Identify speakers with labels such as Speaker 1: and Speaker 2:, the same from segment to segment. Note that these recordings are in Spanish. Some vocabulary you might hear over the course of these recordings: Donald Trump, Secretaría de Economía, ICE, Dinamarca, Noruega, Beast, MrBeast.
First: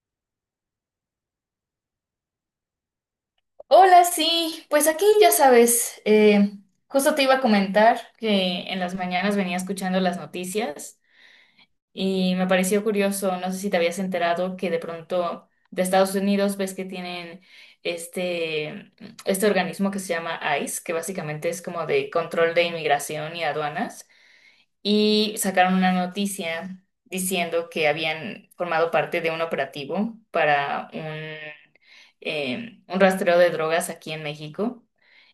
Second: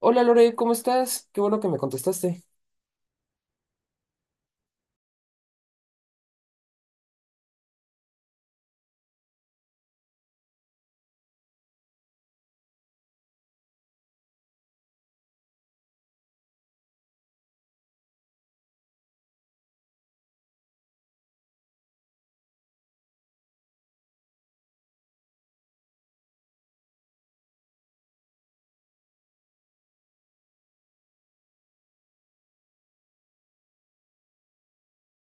Speaker 1: Hola Lore, ¿cómo estás? Qué bueno que me contestaste.
Speaker 2: Hola, sí, pues aquí ya sabes, justo te iba a comentar que en las mañanas venía escuchando las noticias y me pareció curioso, no sé si te habías enterado que de pronto de Estados Unidos ves que tienen este, este organismo que se llama ICE, que básicamente es como de control de inmigración y aduanas y sacaron una noticia diciendo que habían formado parte de un operativo para un rastreo de drogas aquí en México.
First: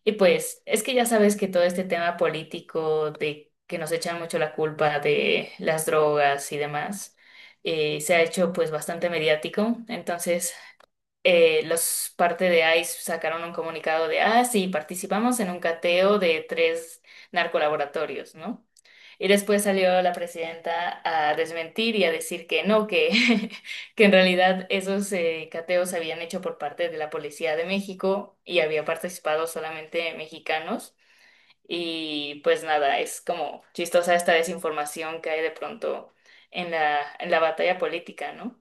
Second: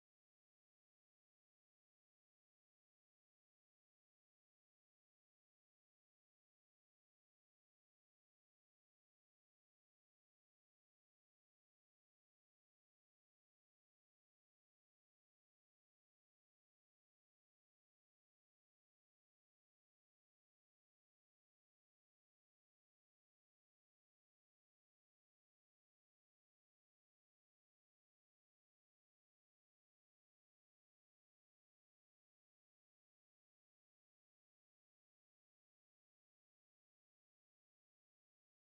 Speaker 2: Y pues es que ya sabes que todo este tema político de que nos echan mucho la culpa de las drogas y demás, se ha hecho pues bastante mediático. Entonces, los parte de ICE sacaron un comunicado de, ah, sí, participamos en un cateo de tres narcolaboratorios, ¿no? Y después salió la presidenta a desmentir y a decir que no, que, que en realidad esos cateos se habían hecho por parte de la Policía de México y había participado solamente mexicanos. Y pues nada, es como chistosa esta desinformación que hay de pronto en la batalla política, ¿no?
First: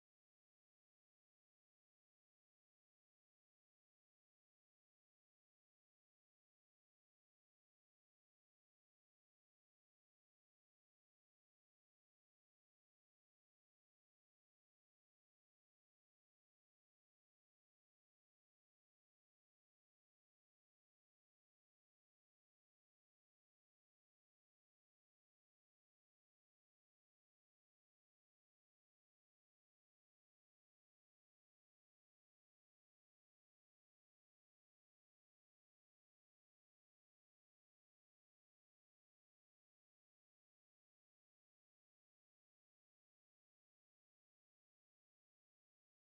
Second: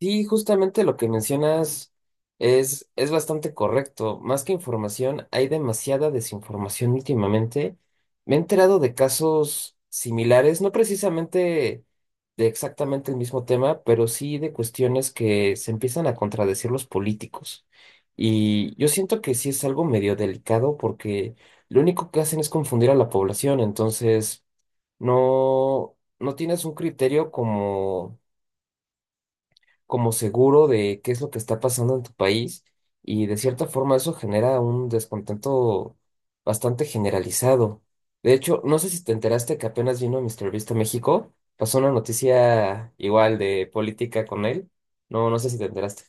Speaker 1: Sí, justamente lo que mencionas es bastante correcto. Más que información, hay demasiada desinformación últimamente. Me he enterado de casos similares, no precisamente de exactamente el mismo tema, pero sí de cuestiones que se empiezan a contradecir los políticos. Y yo siento que sí es algo medio delicado porque lo único que hacen es confundir a la población, entonces no, no tienes un criterio como seguro de qué es lo que está pasando en tu país y de cierta forma eso genera un descontento bastante generalizado. De hecho, no sé si te enteraste que apenas vino MrBeast a México, pasó una noticia igual de política con él. No, no sé si te enteraste.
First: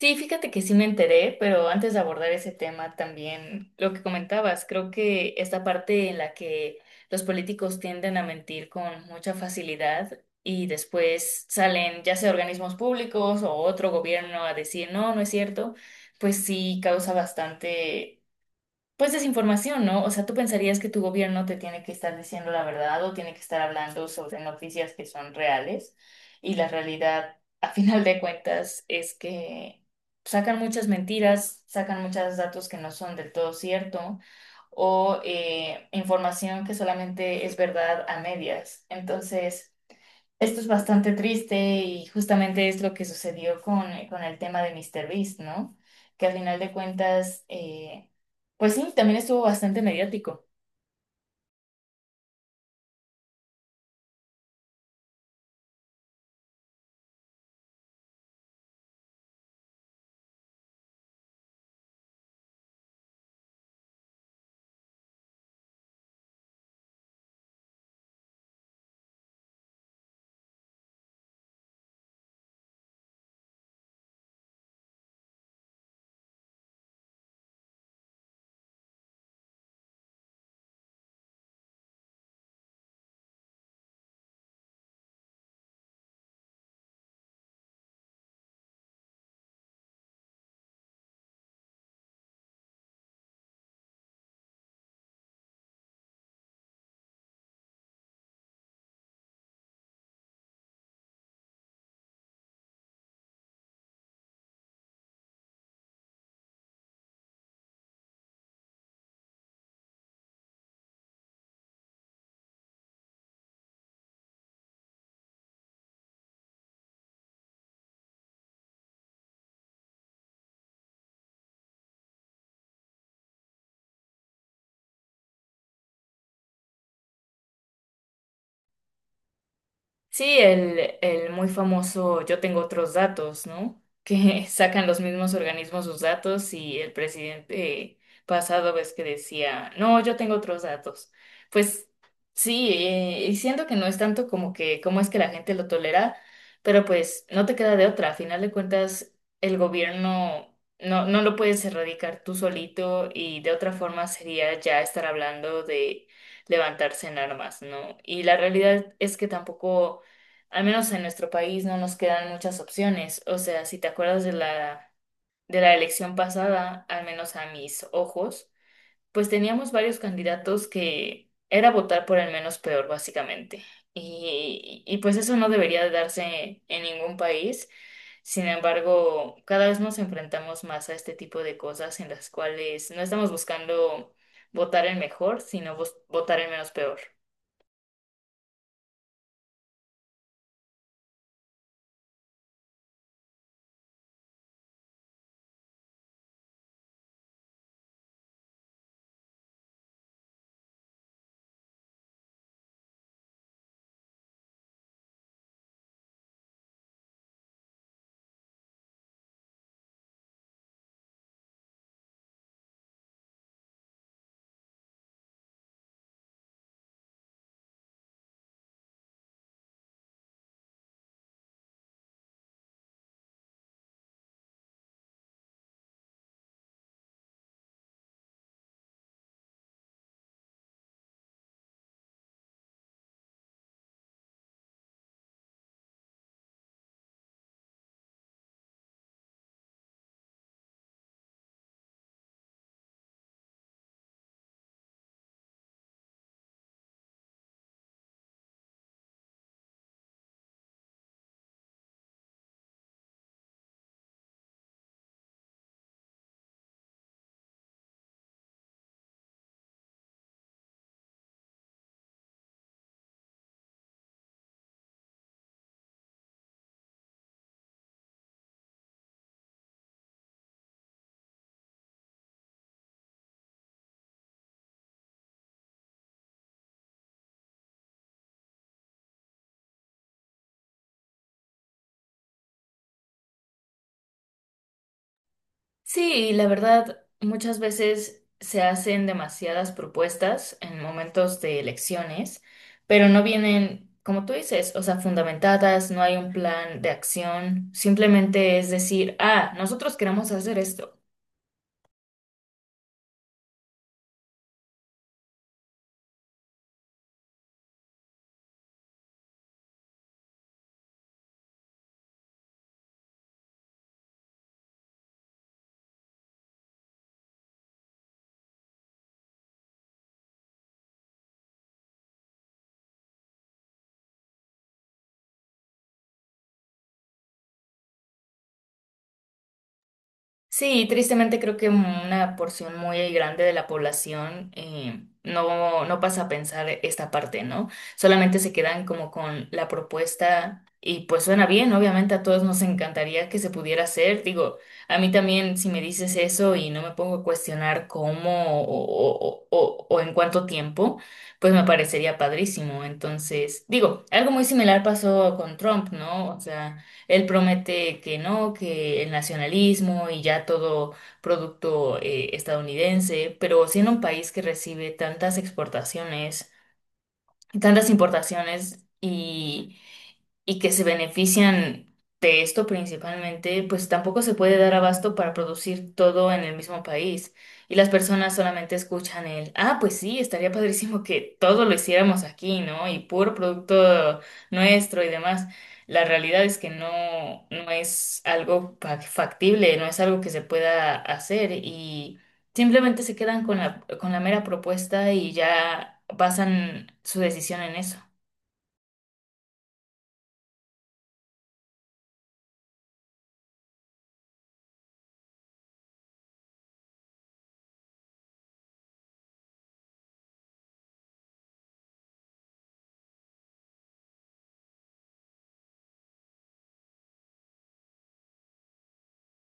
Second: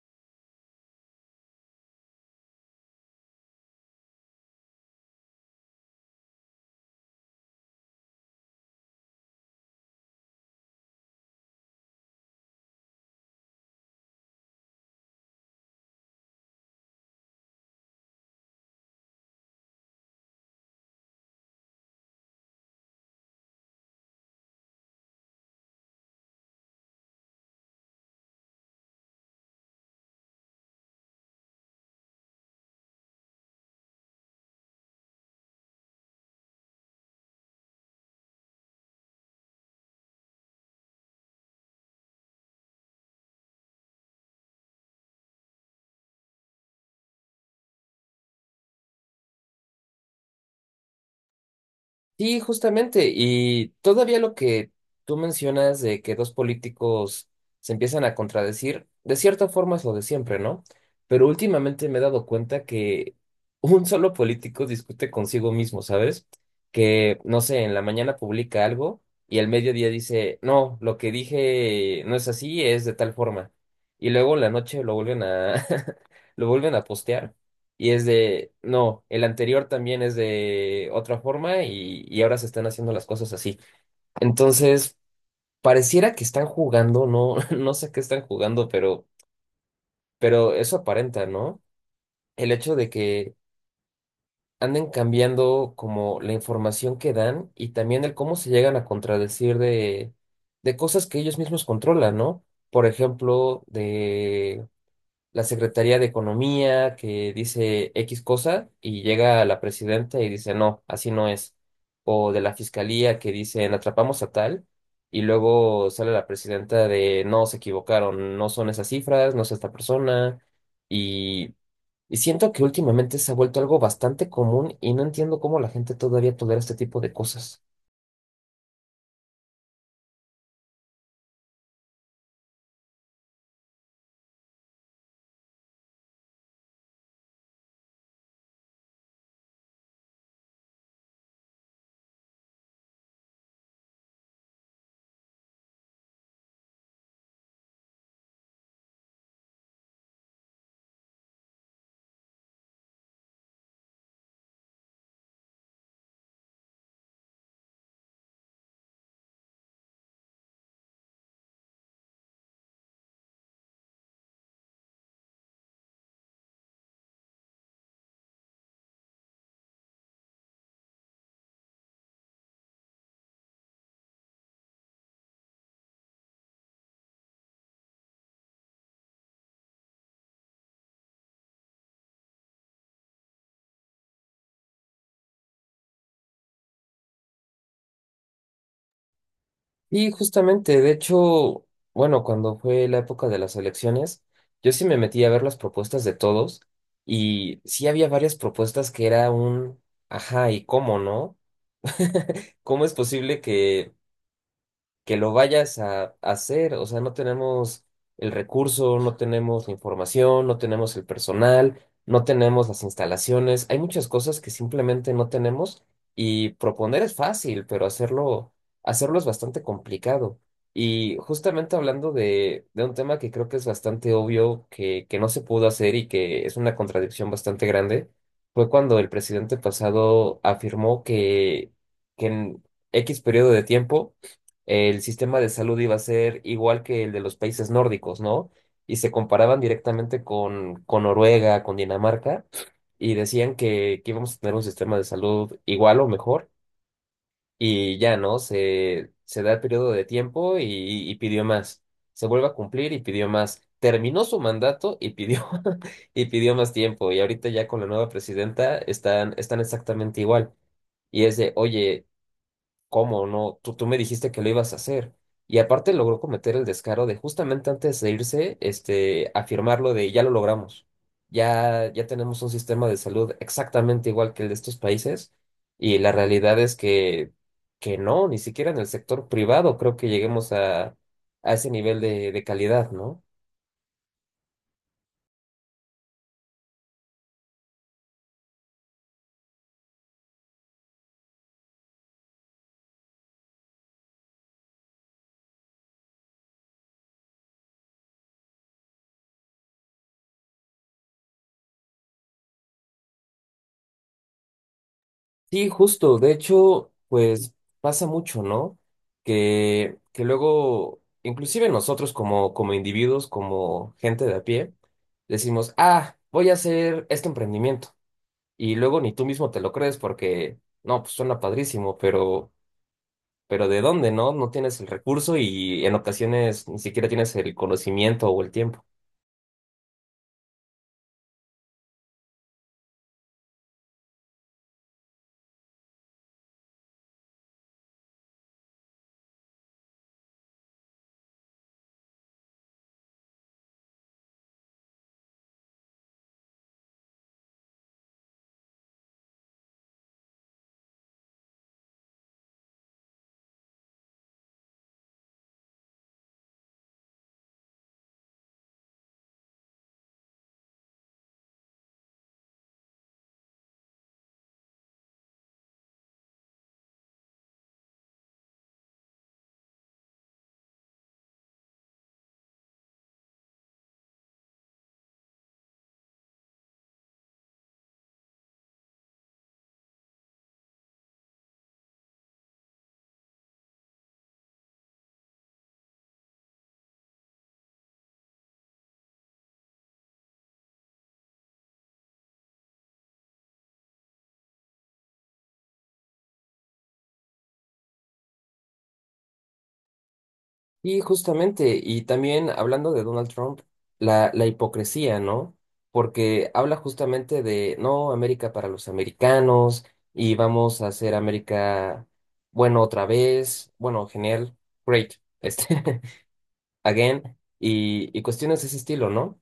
Speaker 2: Sí, fíjate que sí me enteré, pero antes de abordar ese tema también lo que comentabas, creo que esta parte en la que los políticos tienden a mentir con mucha facilidad y después salen ya sea organismos públicos o otro gobierno a decir no, no es cierto, pues sí causa bastante pues desinformación, ¿no? O sea, tú pensarías que tu gobierno te tiene que estar diciendo la verdad o tiene que estar hablando sobre noticias que son reales y la realidad, a final de cuentas, es que sacan muchas mentiras, sacan muchos datos que no son del todo cierto o información que solamente es verdad a medias. Entonces, esto es bastante triste y justamente es lo que sucedió con el tema de míster Beast, ¿no? Que al final de cuentas, pues sí, también estuvo bastante mediático.
Speaker 1: Sí, justamente. Y todavía lo que tú mencionas de que dos políticos se empiezan a contradecir, de cierta forma es lo de siempre, ¿no? Pero últimamente me he dado cuenta que un solo político discute consigo mismo, ¿sabes? Que, no sé, en la mañana publica algo y al mediodía dice, no, lo que dije no es así, es de tal forma. Y luego en la noche lo vuelven a, lo vuelven a postear. Y es de, no, el anterior también es de otra forma y ahora se están haciendo las cosas así. Entonces, pareciera que están jugando, no, no sé qué están jugando, pero eso aparenta, ¿no? El hecho de que anden cambiando como la información que dan y también el cómo se llegan a contradecir de cosas que ellos mismos controlan, ¿no? Por ejemplo, de la Secretaría de Economía que dice X cosa y llega la presidenta y dice no, así no es. O de la fiscalía que dicen atrapamos a tal y luego sale la presidenta de no, se equivocaron, no son esas cifras, no es esta persona. Y, y siento que últimamente se ha vuelto algo bastante común y no entiendo cómo la gente todavía tolera este tipo de cosas.
Speaker 2: Sí, el muy famoso yo tengo otros datos, ¿no? Que sacan los mismos organismos sus datos y el presidente pasado ves que decía, no, yo tengo otros datos. Pues sí, y siento que no es tanto como que cómo es que la gente lo tolera, pero pues no te queda de otra. A final de cuentas, el gobierno no, no lo puedes erradicar tú solito y de otra forma sería ya estar hablando de levantarse en armas, ¿no? Y la realidad es que tampoco al menos en nuestro país no nos quedan muchas opciones. O sea, si te acuerdas de la elección pasada, al menos a mis ojos, pues teníamos varios candidatos que era votar por el menos peor, básicamente. Y pues eso no debería de darse en ningún país. Sin embargo, cada vez nos enfrentamos más a este tipo de cosas en las cuales no estamos buscando votar el mejor, sino votar el menos peor.
Speaker 1: Y justamente, de hecho, bueno, cuando fue la época de las elecciones, yo sí me metí a ver las propuestas de todos y sí había varias propuestas que era un, ajá, ¿y cómo no? ¿Cómo es posible que lo vayas a hacer? O sea, no tenemos el recurso, no tenemos la información, no tenemos el personal, no tenemos las instalaciones. Hay muchas cosas que simplemente no tenemos y proponer es fácil, pero hacerlo, hacerlo es bastante complicado. Y justamente hablando de un tema que creo que es bastante obvio que no se pudo hacer y que es una contradicción bastante grande, fue cuando el presidente pasado afirmó que en X periodo de tiempo el sistema de salud iba a ser igual que el de los países nórdicos, ¿no? Y se comparaban directamente con Noruega, con Dinamarca, y decían que íbamos a tener un sistema de salud igual o mejor, y ya, ¿no? Se da el periodo de tiempo y pidió más. Se vuelve a cumplir y pidió más. Terminó su mandato y pidió, y pidió más tiempo. Y ahorita ya con la nueva presidenta están, están exactamente igual. Y es de, oye, ¿cómo no? Tú me dijiste que lo ibas a hacer. Y aparte logró cometer el descaro de justamente antes de irse, este, afirmarlo de ya lo logramos. Ya, ya tenemos un sistema de salud exactamente igual que el de estos países. Y la realidad es que no, ni siquiera en el sector privado creo que lleguemos a ese nivel de calidad, ¿no?
Speaker 2: Sí, la verdad, muchas veces se hacen demasiadas propuestas en momentos de elecciones, pero no vienen, como tú dices, o sea, fundamentadas, no hay un plan de acción, simplemente es decir, ah, nosotros queremos hacer esto.
Speaker 1: Sí, justo. De hecho, pues pasa mucho, ¿no? Que luego, inclusive nosotros como, como individuos, como gente de a pie, decimos, ah, voy a hacer este emprendimiento. Y luego ni tú mismo te lo crees porque, no, pues suena padrísimo, pero ¿de dónde, no? No tienes el recurso y en ocasiones ni siquiera tienes el conocimiento o el tiempo.
Speaker 2: Sí, tristemente creo que una porción muy grande de la población no, no pasa a pensar esta parte, ¿no? Solamente se quedan como con la propuesta y pues suena bien, obviamente a todos nos encantaría que se pudiera hacer. Digo, a mí también si me dices eso y no me pongo a cuestionar cómo o en cuánto tiempo, pues me parecería padrísimo. Entonces, digo, algo muy similar pasó con Trump, ¿no? O sea, él promete que no, que el nacionalismo y ya todo producto estadounidense, pero siendo un país que recibe tantas exportaciones, tantas importaciones y que se benefician de esto principalmente, pues tampoco se puede dar abasto para producir todo en el mismo país. Y las personas solamente escuchan el, ah, pues sí, estaría padrísimo que todo lo hiciéramos aquí, ¿no? Y puro producto nuestro y demás. La realidad es que no, no es algo factible, no es algo que se pueda hacer y simplemente se quedan con la mera propuesta y ya basan su decisión en eso.
Speaker 1: Y justamente, y también hablando de Donald Trump, la hipocresía, ¿no? Porque habla justamente de, no, América para los americanos y vamos a hacer América bueno otra vez, bueno, genial, great, este, again, y cuestiones de ese estilo, ¿no?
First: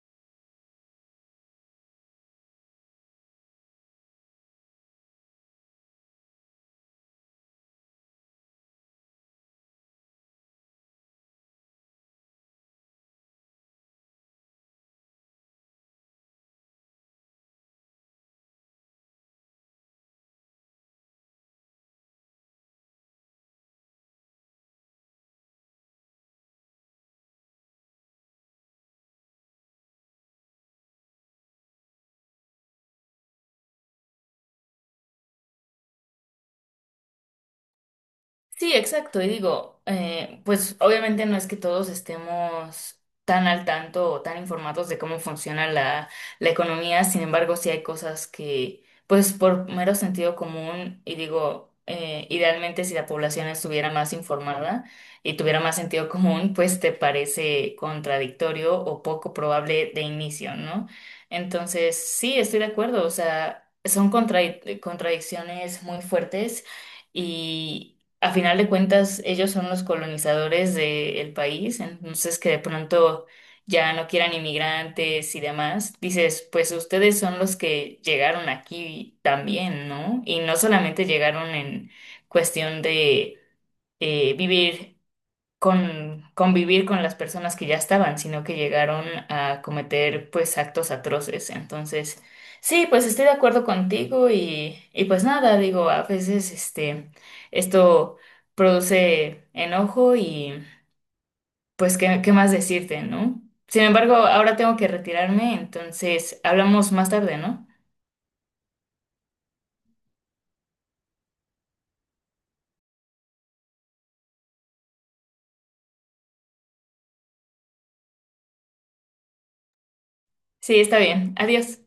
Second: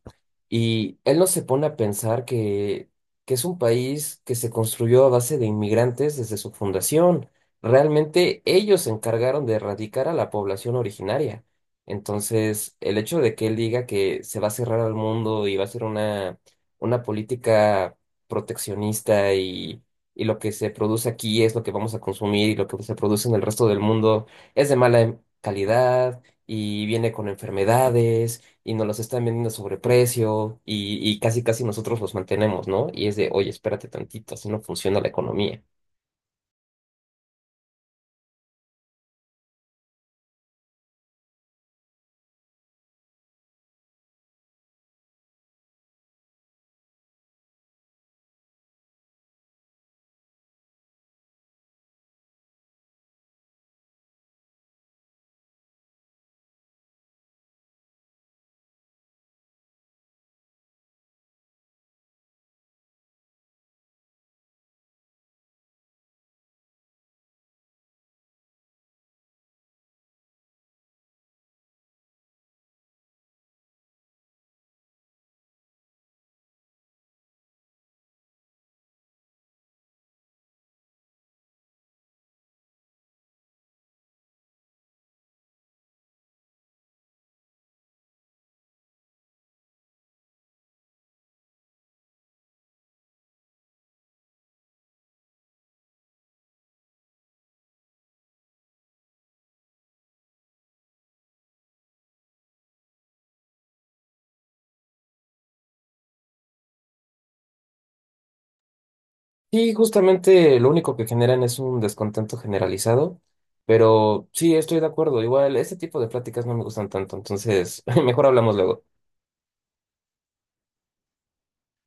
Speaker 1: Y él no se pone a pensar que es un país que se construyó a base de inmigrantes desde su fundación. Realmente ellos se encargaron de erradicar a la población originaria. Entonces, el hecho de que él diga que se va a cerrar al mundo y va a ser una política proteccionista y lo que se produce aquí es lo que vamos a consumir y lo que se produce en el resto del mundo es de mala calidad y viene con enfermedades y nos los están vendiendo a sobreprecio y casi casi nosotros los mantenemos, ¿no? Y es de, oye, espérate tantito, así no funciona la economía.
Speaker 2: Sí, exacto. Y digo, pues obviamente no es que todos estemos tan al tanto o tan informados de cómo funciona la economía, sin embargo, sí hay cosas que, pues por mero sentido común, y digo, idealmente si la población estuviera más informada y tuviera más sentido común, pues te parece contradictorio o poco probable de inicio, ¿no? Entonces, sí, estoy de acuerdo, o sea, son contradicciones muy fuertes. Y, a final de cuentas, ellos son los colonizadores del país, entonces que de pronto ya no quieran inmigrantes y demás, dices, pues ustedes son los que llegaron aquí también, ¿no? Y no solamente llegaron en cuestión de vivir con convivir con las personas que ya estaban, sino que llegaron a cometer pues actos atroces. Entonces, sí, pues estoy de acuerdo contigo y pues nada, digo, a veces este, esto produce enojo y pues qué, qué más decirte, ¿no? Sin embargo, ahora tengo que retirarme, entonces hablamos más tarde, ¿no?
Speaker 1: Y justamente lo único que generan es un descontento generalizado, pero sí, estoy de acuerdo, igual este tipo de pláticas no me gustan tanto, entonces mejor hablamos luego.
Speaker 2: Sí, está bien. Adiós.